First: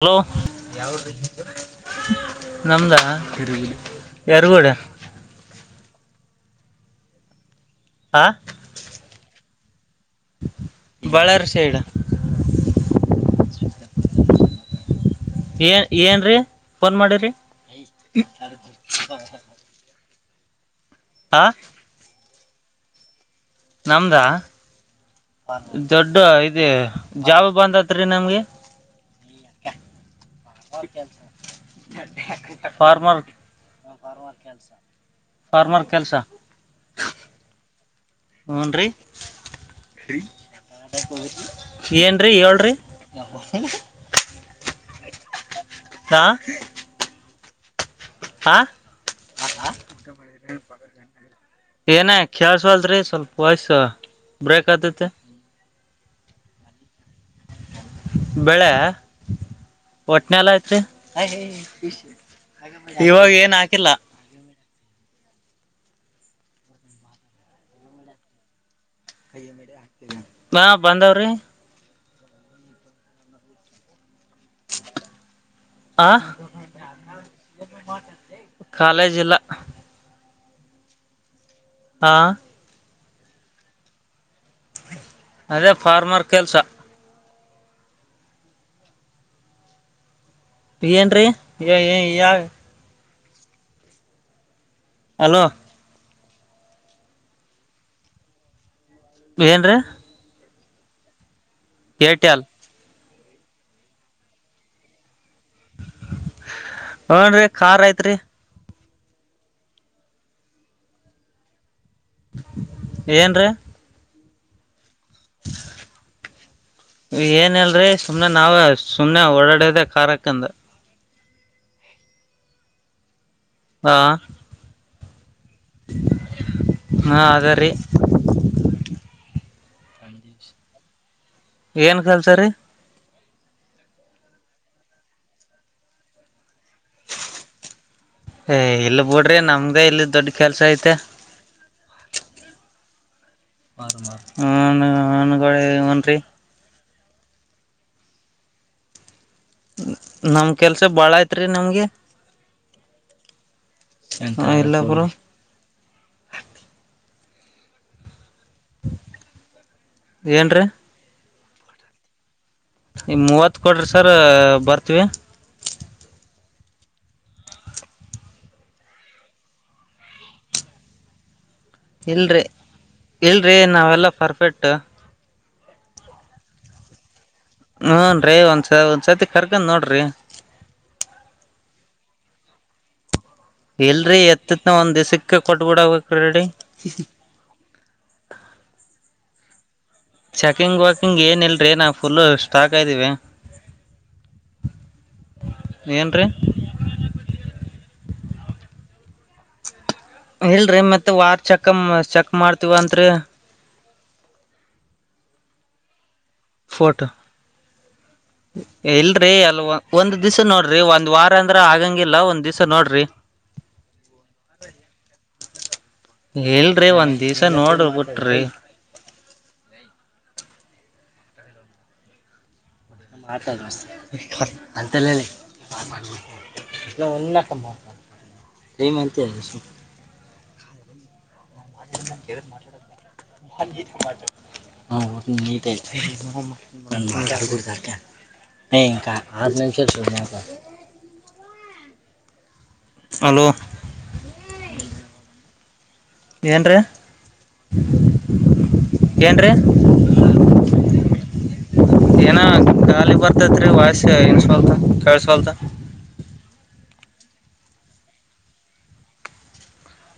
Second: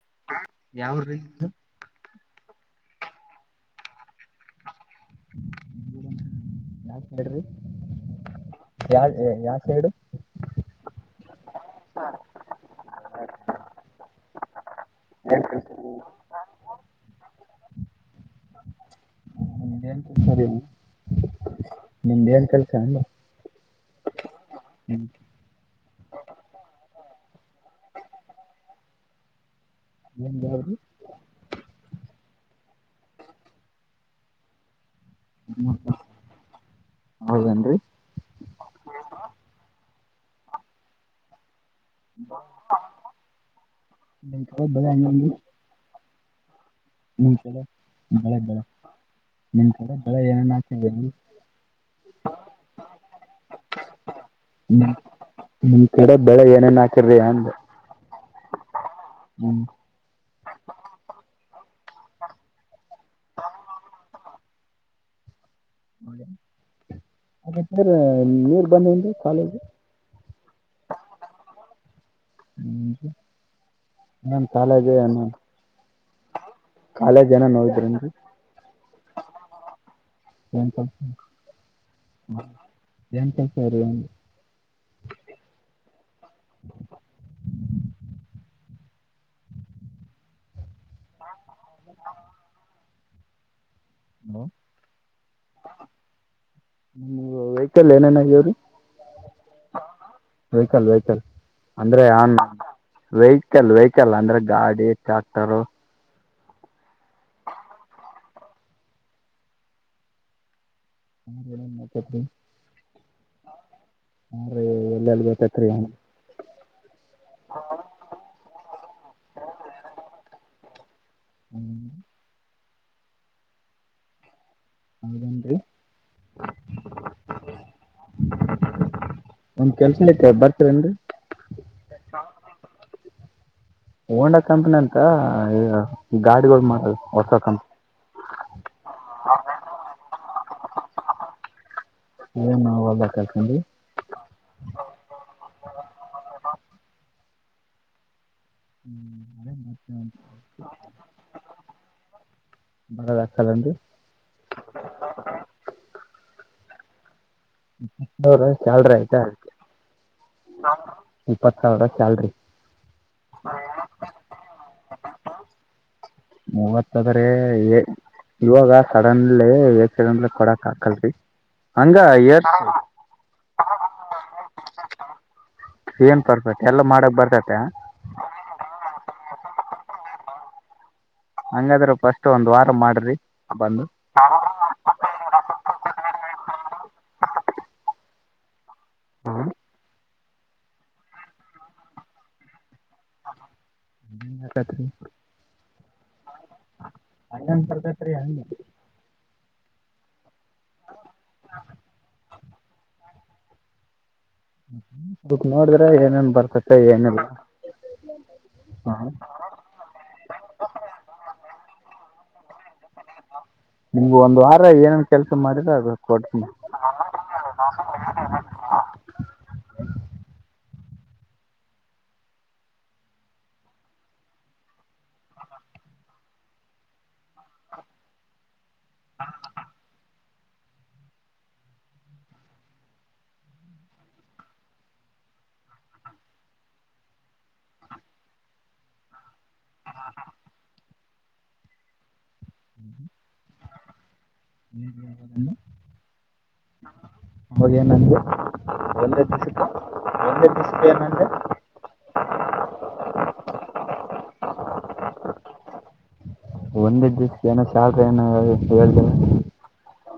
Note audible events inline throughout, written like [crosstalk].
Hello ಯಾ ಊರ್ ರಿ ಯಾವ್ರೀ ಇದು ನಿಮ್ದು ನಮ್ದ್.. ಯಾರಿಗೂಳಿ. ಯಾವ್ ಸೇಡ್ರಿ ಹಾ ಯವ್ ಯಾ ಸೈಡು. ಬಳಾರ್ಸೈಡ. ಏ ಏನ್ರರಿ ಫೋನ್ ಮಾಡಿರಿ. [unintelligible] ಎಂತ ಸರಿ ಹ ನಿಮ್ದ ಏನ್ ಕೆಲಸ ಅಂದೇ ನಮ್ದಾ. ಹ್ಮ್ ದೊಡ್ಡ ಇದು ಜಾಬ್ ಬಂದ್ತ್ ರಿ ನಮ್ಗೆ. ಏನ್ ಜಾಬ್ ರೀ ಕೆಸ [inaudible] ಫಾರ್ಮರ್. ಹ್ಮ ಫಾರ್ಮರ್ ಕೆಲ್ಸ ಹೌದೇನ್ರಿ. ಹ್ನ ರಿ [unintelligible] [inaudible] ಏನ್ರರಿ ಹೇಳ್ರ್ರಿ.. ಹ್ಮ. ದಾ. ನಿಮ್ ಕಡೆ ಬೆಳೆ ಬೆಳೆ ನಿಮ್ ಕಡೆ ಬೆಳೆ ಏನೆನ್ ಹಾಕಿದಿರ್ರಿ. ಏನ ಕೇಳ್ಸ್ತಾ ವಲ್ತಾ ರಿ ಸ್ವಲ್ಪ ವಯಸ್ಸ ಬ್ರೇಕ್ ಆತತಿ.. ಕಡೆಕ್ ಬೆಳ್ಳಗ ಏನೇನು ಹಾಕೆರ್ ಏನ್. ಬೆಳೆ ಹ್ಮ್ ಒಟ್ನೆಲ್ ಆಯ್ಚಿ. ಇವಾಗ್ ಏನ್ ಹಾಕಿಲ್ಲ. ಸರ್ ನೀರ್ ಬಂದ ಹ ಬಂದವ್ರಿ.. ಹ್ಮ್.. ನನ್ ಕಾಲೇಜ ಹಾ ಕಾಲೇಜ್ ಏನೋದ್ರನ್ರಿ. ಕಾಲೇಜ್ ಇಲ್ಲ ಏನ್ ಕಲ್. ಹಾ ಎನ್ಂತಸಾರ [unintelligible] ಅದೇ ಫಾರ್ಮರ್ ಕೆಲ್ಸ. ಏನ್ರಿ ಏ ಏ ಯಾವ್. [inaudible] ಹಲೋ. ಹ್ಮ ವೆಹಿಕಲ್ ಏನೇನ್ ಅಗ್ಯಾವರಿ. ಏನ್ರೀ. ವೆಹ್ಕಲ್ ವೆಹಕಲ್ ಅಂದ್ರೆ ಆನ್. ಏರ್ಟೆಲ್ ವೆಹಿಕಲ್ ವೆಹಿಕಲ್ ಅಂದ್ರೆ ಗಾಡಿ ಟ್ರ್ಯಾಕ್ಟರು. ಹುನ್ ರೀ ಕಾರ್ ಐತ್ರಿ. ಹತ್ತ [unintelligible] ಏನ್ರಿ. ಹಾಂರಿ ಎಲ್ಲೆಲ್ಲಿ ಬೇಕತ್ರಿ. ಏನಿಲ್ರಿ ಸುಮ್ನೆ ನಾವೇ ಸುಮ್ನೆ ಓಡಾಡದೆ ಕಾರಂಕಂದ್. ಹ್ಮ್ [unintelligible] ಹಾ. ಹೌದನ್ರಿ. ಹಾ ಅದರಿ. ಒಂದ್ ಕೆಲ್ಸನತೆ ಬರ್ತಿರೆನ್ರಿ. ಏನ್ ಕೆಲ್ಸ ರೀ. ಹೋಂಡಾ ಕಂಪನಿ ಅಂತ ಗಾಡಿಗಳ್ ಮಾಡದ್ ಹೊಸ ಕಂಪನಿ. ಏ ಇಲ್ ಬುಡ್ರಿ ನಮ್ದ ಇಲ್ ದೊಡ್ ಕೆಲ್ಸ ಐತೆ. ಏನ್ ಹೊಲ್ದಾಗ ಕಲ್ಸನ್ರಿ [unintelligible] ಹ್ಮ್. [inaudible] ನಮ್ ಕೆಲ್ಸ ಬಾಳ್ ಐತ್ ರೀ ನಿಮ್ಗೆ. ಬರೋದ ಆಗ್ತದನ್ರಿ ಇಲ್ಲ ಬ್ರೋ. [inaudible] [unintelligible] ಸ್ಯಾಲ್ರಿ ಆಯ್ತಾ ಏನ್ರೀ ಅ ಇಪ್ಪತ್ ಸಾವ್ರ ಸ್ಯಾಲ್ರಿ. ಇನ್ ಮೂವತ್ತು ಕೊಡ್ರಿ ಸರ ಬರ್ತೀವಿ. ಮೂವತ್ ಅದ ರೀ ಎ. ಇವಾಗ ಸಡನ್ಲಿ ಹೆಚ್ಚಿಗ್ ಅಂದ್ರ ಕೊಡಕ್ ಆಗಲ್ರಿ. ಇಲ್ರಿ ಇಲ್ರಿ ನಾವೆಲ್ಲ ಪರ್ಫೆಕ್ಟ್. ಏನ್ ಪರ್ಫೆಕ್ಟ್ ಎಲ್ಲಾ ಮಾಡಕ್ ಬರ್ತಾತ್. ಹುನ್ರಿ ಒಂದ್ಸ ಒಂದ್ಸರ್ತಿ ಕರ್ಕೊಂಡ್ ನೋಡ್ರಿ. ಹಂಗಾದ್ರೆ ಫಸ್ಟ್ ಒಂದ್ ವಾರ ಮಾಡ್ರಿ. ಬಂದು ಇಲ್ರರಿ ಎತ್ತತ್ನ ಒಂದ್ ದಿಸಕ್ಕೆ ಕೊಟ್ಟ್ಬಿಡವ. [unintelligible] ಹಾ. ಚೆಕಿಂಗ್ ವಕಿಂಗ್ ಏನ್ ಇಲ್ರಿ ನಾವು ಫುಲ್ಲು ಸ್ಟಾಕ್ ಅದ್ದೀವಿ. ಕತ್ರಿ. [unintelligible] ಏನ್ರೀ. [unintelligible] ಅಟೆಂಪ್ಟ್ ಬರ್ತೈತ್ರಿ ಅಂದ್ನಾ. ಇಲ್ರಿ ಮತ್ ವಾರ್ ಚೆಕ್ ಚೆಕ್ ಮಾಡ್ತವ್ ಅಂತ್ರಿ. ಬುಕ್ ಮಾಡಿದ್ರೆ ಏನ್ ಏನ್. ಫೋಟೋ ಇಲ್ರಿ ಅಲ್ ಓ ಒಂದ್ ದಿವ್ಸ ನೋಡ್ರಿ ಒಂದ್ ವಾರ ಅಂದ್ರ ಆಗಂಗಿಲ್ಲ ಒಂದ್ ದಿಸಾ ನೋಡ್ರಿ. ಹಾ. ನಿಮ್ಗ ಒಂದ್ ವಾರ ಏನನ್ ಕೆಲ್ಸ ಮಾಡಿದ್ದ ಅದ್ ಕೊಡ್ತೀನಿ. ಇಲ್ರರಿ ಒಂದ್ ದಿವ್ಸ ನೋಡ್ ಬಿಟ್ರಿ [unintelligible] [unintelligible] [unintelligible] [unintelligible] ಎಲ್ಲ ಒನ್ನಕಮ್ಮ [unintelligible] ಎದಕ ಮಾಡ [unintelligible] ಮಾಡ [unintelligible] ಹ ಇಂಕ ಆ [unintelligible] [unintelligible] ಹಲೋ ಎಂದ್ರಿ ಹಾಗ ಏನಂದೆ ಒಂದೇ ದಿಸಕ್ಕೆ ಒಂದೇ ದಿಸಕ್ಕೆ ಏನಂದೆ ಏನ ಖಾಲಿ ಬರ್ತತರಿ ವಯಸ್ಸ ನ್ ಸ್ವಲ್ತ ಕಳ್ಸ್ವಲ್ತ ಏನ ಶ [unintelligible] ಏನ [unintelligible] ಹೇಳ್ತ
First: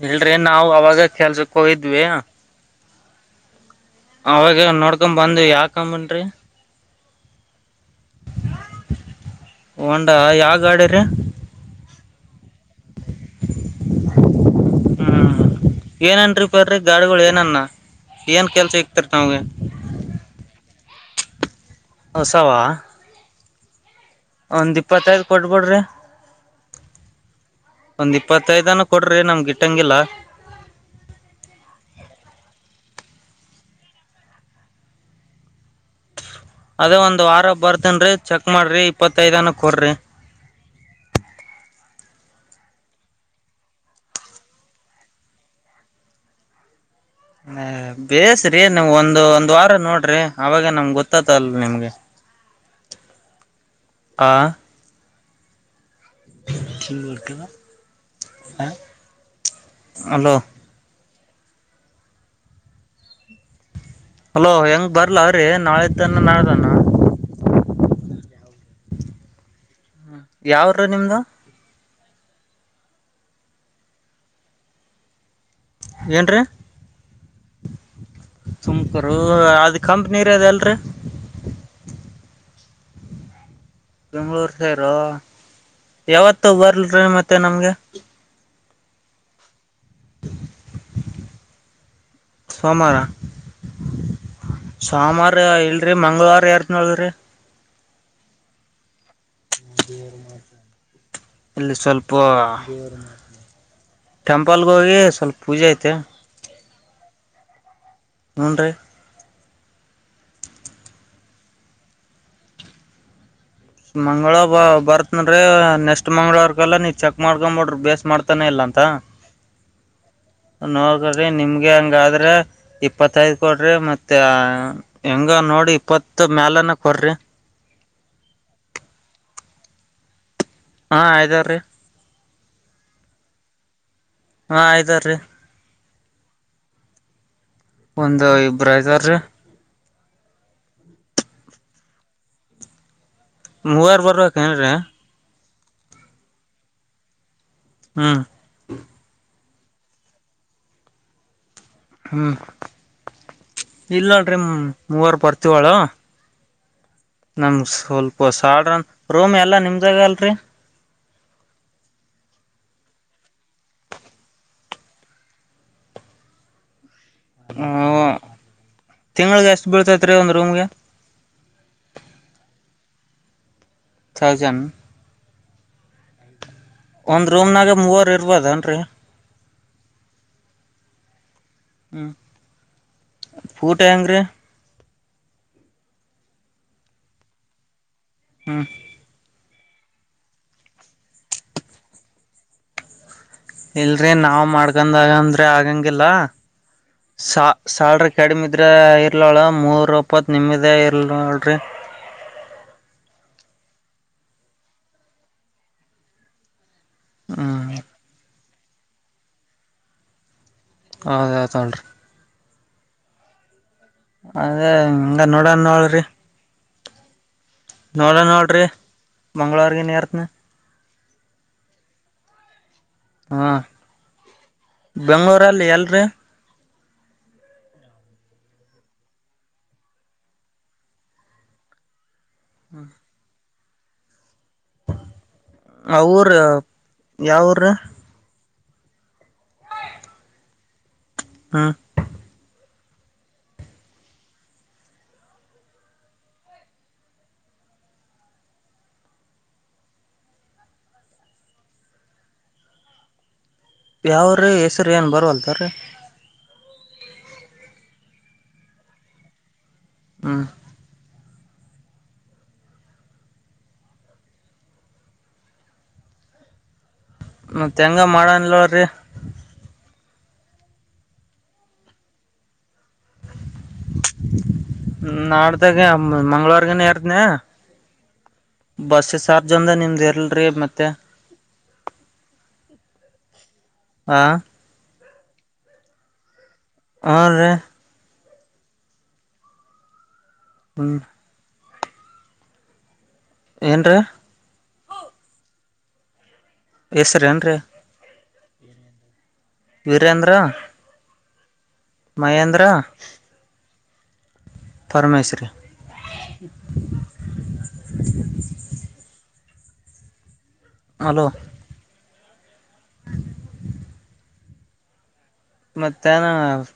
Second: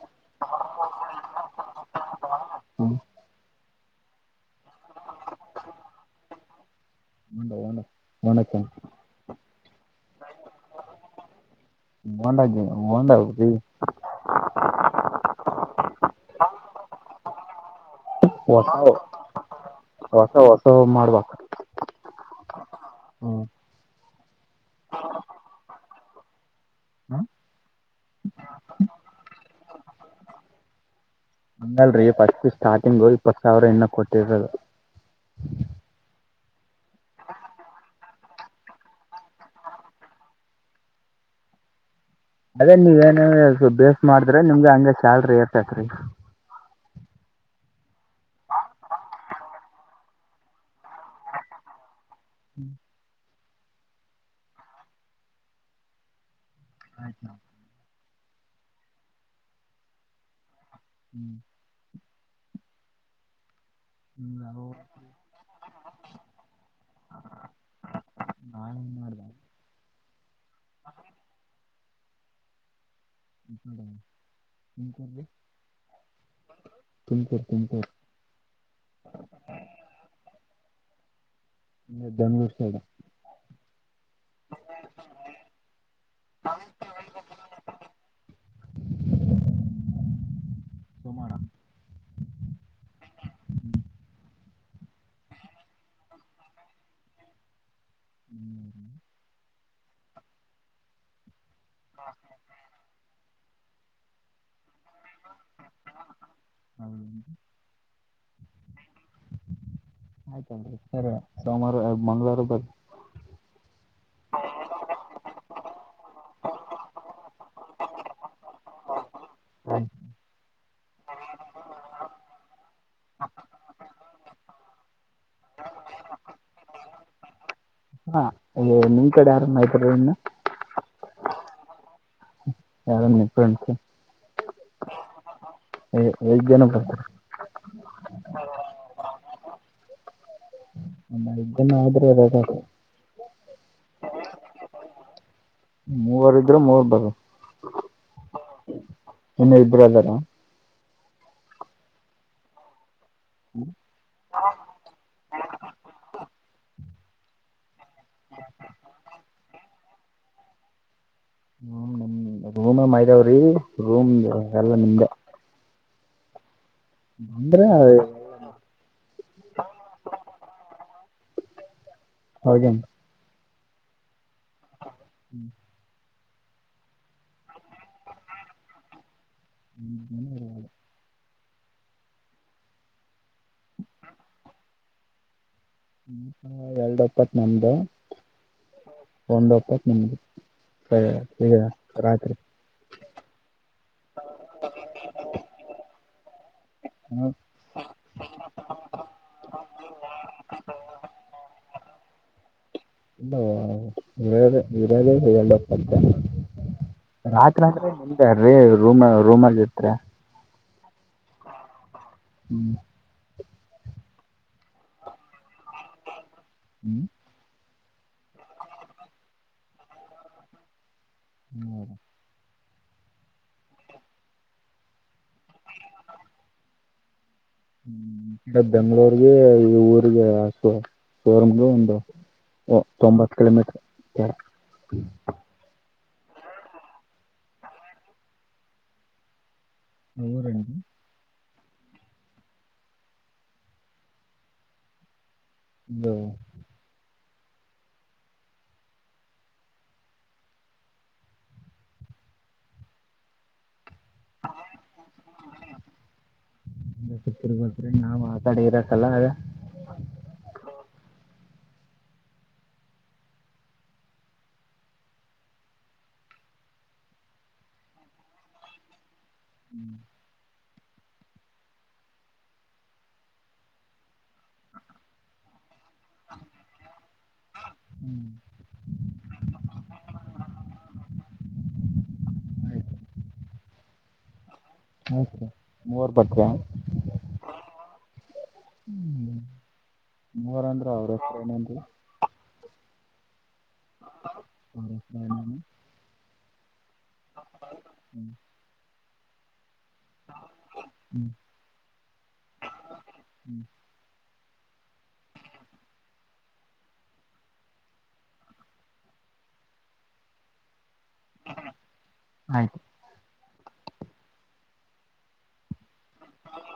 ಇಲ್ರಿ ನಾವವು ಅವಾಗ ಕೆಲ್ಸಕ್ಕ ಹೋಗಿದ್ವಿ ಹ್ಮ್ ಅವಾಗ ನೋಡ್ಕೊ ಬಂದವಿ ಯಾಕನ [unintelligible] ಹೋಂಡ ಹೋಂಡ ಹೋಂಡಕ್ಕೆ ಹೋಂಡಾ ಯಾವ ಗಾಡಿರಿ [unintelligible] ಹ್ಮ್ ಏನನ್ರಿ ಪರ್ರಿ ಗಾಡಿಗಳು ಏನನ್ನ ಏನ್ ಹೊಸ ಕೆಲ್ಸ ಇಕ್ತಿರಿ ನಮ್ಗೆ ಹೊಸ ಹೊಸ ಮಾಡ್ಬೇಕ ಹೊಸವಾ ಒಂದ್ ಇಪ್ಪತ್ತೈದು ಕೊಟ್ಬಿಡ್ರಿ ಒಂದ್ ಇಪ್ಪತ್ತೈದನ ಕೊಡ್ರಿ ನಮ್ಗೆ ಗಿಟ್ಟಂಗಿಲ್ಲ ಹಂಗಲ್ರಿ ಪಾಸ್ಟ್ ಸ್ಟಾರ್ಟಿಂಗು ಇಪ್ಪತ್ ಸಾವಿರ ಇನ್ನ ಕೊಟ್ಟಿರದು. ಅದೇ ಒಂದು ವಾರ ಬರ್ತನ್ರೀ ಚೆಕ್ ಮಾಡ್ರಿ ಇಪ್ಪತೈದನ ಕೊಡ್ರಿ. [inaudible] ಅದೇ ನೀವ್ ಏನ ಬೇಸ್ ಮಾಡಿದ್ರೆ ನಿಮ್ಗೆ ಹಂಗಗೆ ಶ್ಯಾಲ್ರಿ ಎರ್ತತ್ರಿ ಹ ಬೇಯಸ್ರಿ ನೀವ್ ಒಂದು ಒಂದ್ ವಾರ ನೋಡ್ರಿ ಅವಾಗ ನಮ್ಗ್ ಗೊತ್ತತಲ್ ನಿಮ್ಗೆ ಹ್ಮ್ ಅ ಹ [unintelligible] ಹಲೋ ಹ್ಮ್ ಹಲೋ ನಾವು ಹೆಂಗ ಬರ್ಲರಿ ನಾಳಿತನ ನಾಳ್ದಾನ ನಾನ್ ಮಾಡ್ದ ಯಾವರುರಿ ನಿಮ್ದು ತುಮಕೂರ್ಲಿ ಏನ್ರೀ ತುಮಕೂರು ತುಮಕೂರು ಸುಮಕರು ಅದ ಕಂಪಾನಿರದ್ ಎಲ್ರಿ ಬೆಂಗಳೂರು ಸೈಡ್ ಬೆಂಗಳೂರು ಸೇರು ಯಾವತ್ತು ಬರ್ಲ್ರಿ ಮತ್ತೆ ನಮ್ಗೆ ಸೋಮವಾರ ಸೋಮ ಸೋಮಾರ ಇಲ್ರಿ ಮಂಗಳವಾರ ಯಾರ್ದನೋಳಿ ಇಲ್ಲಿ ಸ್ವಲ್ಪ ಟೆಂಪಲ್ಗ ಹೋಗಿ ಸ್ವಲ್ಪ ಪೂಜೆ ಐತೆ ಹುನ್ರಿ ಆಯ್ತಲ್ರಿ ಸರ್ ಸೋಮವಾರ ಮಂಗಳವಾರ ಬರ್ರಿ ಮಂಗಳವ ಬ ಬರ್ತ್ನನ್ರೀ ನೆಕ್ಸ್ಟ್ ಮಂಗಳವರ್ಕಲ್ಲ ನೀ ಚೆಕ್ ಮಾಡ್ಕೊಬಡ್ರಿ ಬೇಸ್ ಮಾಡ್ತಾನೆ ಇಲ್ಲ. ಅಂತ ಹ [inaudible] ನೋಡ್ರಿ ನಿಮ್ಗೆ ಹೆಂಗಾದ್ರೆ ಇಪ್ಪತ್ತೈದ್ ಕೊಡ್ರಿ ಮತ್ತೆ ಹೆಂಗ ನೋಡಿ ಇಪ್ಪತ್ತು ಮ್ಯಾಲನ ಕೊರ್ರಿ ಹಾ ಅ ನಿಮ್ ಕಡೆ ಆರಾಮ [unintelligible] ಇನ್ನ ಹಾಂ ಇದ್ದರ್ ರೀ [unintelligible] ಹಾ ಇದ್ದರ್ ರಿ ಐದು ಜನ ಕರ್ಕಂಬ ಒಂದು ಇಬ್ರ ಇದಾರ ರೀ ಹೌದ್ರೆದದ ಮುವಾರ ಬರಬೇಕೆಂದ್ರೆ ಮೂವರು ಬರ್ರೋ [inaudible] ಹ್ಮ ಇನ್ನು ಇಬ್ರು ಅದಾರ ಹ್ಮ್ ಇಲ್ಲಲ್ರಿ ಮೂವರ್ ಬರ್ತೀವಳ ನಮಗ ಸ್ವಲ್ಪ ಸಾಡ್ರನ್ ರೋಮಿ ಎಲ್ಲಾ ನಿಮ್ದಾಗ ಅಲ್ರಿ [unintelligible] ರೂಮ ಮೈದಾವ್ರೀ ರೂಮ ಎಲ್ಲ ನಿಮ್ದೆ ಬಂದ್ರೆ ಅದೇ [unintelligible] ತಿಂಗಳಿಗೆ ಎಷ್ಟು ಬೀಳ್ತೈತ್ ರೀ ಒಂದು ರೂಮ್ಗೆ ಹಾಗೇನು ಸಾಜನ್ [unintelligible] ಒಂದ್ ರೂಮ್ನಾಗ ಮೂವರ ಇರ್ಬೊದನ್ರಿ ಊಟ ಹೆಂಗ್ರಿ ಇಪ್ಪತ್ತೊಂದ. ಹ್. ಈಗ ರಾತ್ರಿ ಇಲ್ರಿ ನಾವ ಮಾಡ್ಕಂದಾಗಂದ್ರೆ ಆಗಂಗಿಲ್ಲ. ಹ ಸಾ ಸಾಲ್್ರಿ ಕಡಿಮಿದ್ರೆ ಇರ್ಲಳ ಮೂರ್ ಓಪತ್ ನಿಮದೇ ಇರ್ಲಲ್ಿ. ಹಲೋ ಹೇಳಪ್ಪ ಅಂತ ಹ್ಮ್. ಏನ್ರಿ ರೂಮ ರೂಮಲ್ಲಿ ಇರ್ತೀರಾ. ಆಧ ಆಯತಳರಿ. ಹ್ಮ್ ಅದ ಹಂಗ ನೋಡೋಣ ನೋಳ್ರಿ. ಹ್ಮ್ ನಾಳೆ ನೋಡ್ರಿ ಮಂಗ್ಳವಾರಗ ನೀೇರ್ತ್ನ. ಹಾ ಬೆಂಗಳೂರಲ್ಲಿ ಎಲ್ಲರಿ. ಬೆಂಗಳೂರ್ಗೆ. ಒಂದು ಹ್ಮ. ತೊಂಬತ್ ಕಿಲೋಮೀಟರ್ ಅವರೇ ಯಾವೂರು ರೇ ಹೌರಂಡಿ ಹಾ. ಯಾವ ರೀ ಹೆಸರು ಏನ ಬರವಲ್ತಾರೀ. ಮಾತಾಡಿರ್ ಕಲ್ಲಾಗ. ಹ್ಮ್. ಮತ್ತ ಹೆಂಗ ಮಾಡನ್ಲ್ರಿ. [inaudible] ಹ್ಮ ನಾಡ್ದಾಗ ಮಂಗಳವಾರಗನ ಎರದ್ಧನ್ಯ. ಬಸ್ ಸಾರ್ಜ್ ಅಂದ ನಿಮ್ದ ಏಲ್ರಿ ಮತ್ತೆ. ಹ. ಮೂವರ ಬಟ್ವ್ಯಾ. [unintelligible] ಹ್ಮ್. ನಂದು. ಏನ್ರೀ ಅವ್ರ ಹೆಸರು ಏನೇನು ಹೆಸ್ರೇನ್ ರೀ ವೀರೇಂದ್ರ ಮಹೇಂದ್ರ ಪರಮೇಶ್ ರಿ [inaudible] ಹಲೋ ಆಯ್ತು [inaudible] ಮತ್ತೇನ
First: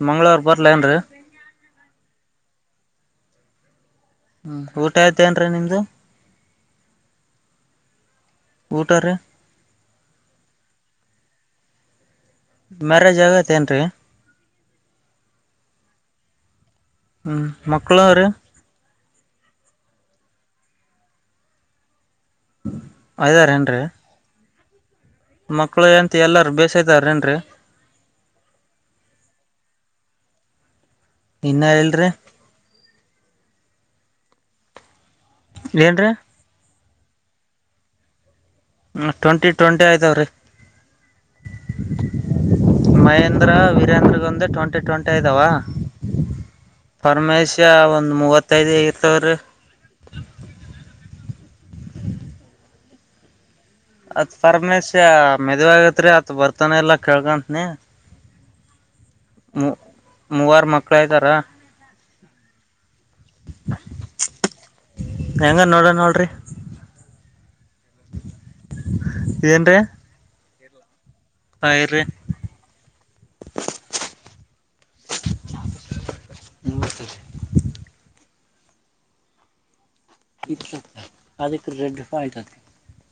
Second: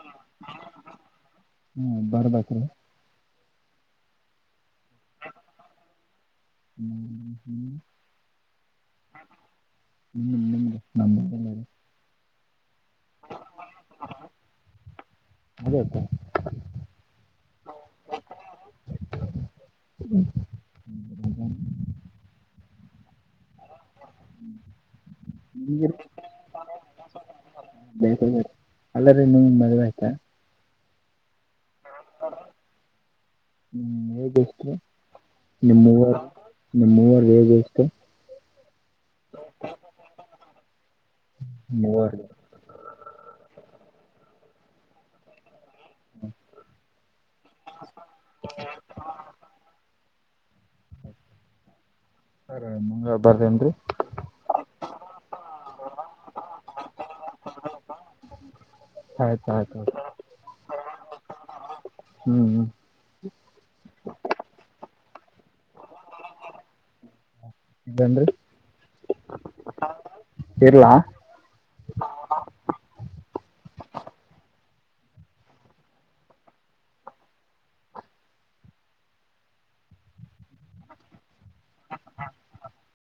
ಮಂಗ್ಗಳವಾರ ಬರ್ಲನ್ರರಿ ಹ್ಮ ಬರ್ಬೇಕ್ರಿ ಹ್ಮ್ ಊಟ ಆಯ್ತೇನ್ರೀ ನಿಮ್ದು ಹ್ಮ್ ಹ್ಮ್ ಊಟರಿ ನಿಮ್ದು ನಿಮ್ದು ನಮ್ದು ಮ್ಯಾರೇಜ್ ಆಗೈತೆ ಏನ್ರೀ ಅದೇ ಹ್ಮ್ ಮಕ್ಕಳರು ಆಯದನ್್ರ ಮಕ್ಳು ನಿಮ್ಗೆ ಎಂತ ಎಲ್ಲಾರು ಬೇಸ್ದಾರೇಏನ್ರಿ ಬೇಕಾಗೈತಿ ಅಲ್ಲರಿ ನಿಮ್ ಮದ್ವೆ ಆಯ್ತಾ ಇನ್ನ ಇಲ್ಲರಿ ನಿಮ್ ಏಜ್ ಎಷ್ಟು ನಿಮ್ ಏನ್ರೀ ಮೂವರ್ ನಿಮ್ ಮೂವರ್ ಏಜ್ ಎಷ್ಟು ಹ ಟ್ವೆಂಟಿ ಟ್ವೆಂಟಿ ಆಯ್ತಾವ್ರೀ ಮೂವರ್ ಮಹೇಂದ್ರ ವೀರೇಂದ್ರಗೊಂದು ಟ್ವೆಂಟಿ ಟ್ವೆಂಟಿ ಇದಾವ ಪರಮೇಶ ಒಂದು ಮೂವತ್ತೈದು ಇರ್ತವ್ರೀ ಹ ಹ ಬರ್ರೇನ್ರಿ ಅತ್ ಪರಮೇಶ್ ಮೆದ್ ಆಾಗತ್ರಿ ಅತ್ ಬರ್ತಾನ ಎಲ್ಲಾ ಕೇಳ್ಕತ್ನಿ ಆಯ್ತ ಆಯ್ತು ಆ್ತು ಮೂವಾರು ಮಕ್ಳ ಇದ್ದಾರ ಹ್ಮ್ ಹೆಂಗ ನೋಡ ನೋಡ್ರಿ ಇರ್ಲಾ ಪೈರು ಇತ ಅದಕ್ಕೆ ರೆಡ್ಡಿಫ ಆಯ್ತತಿ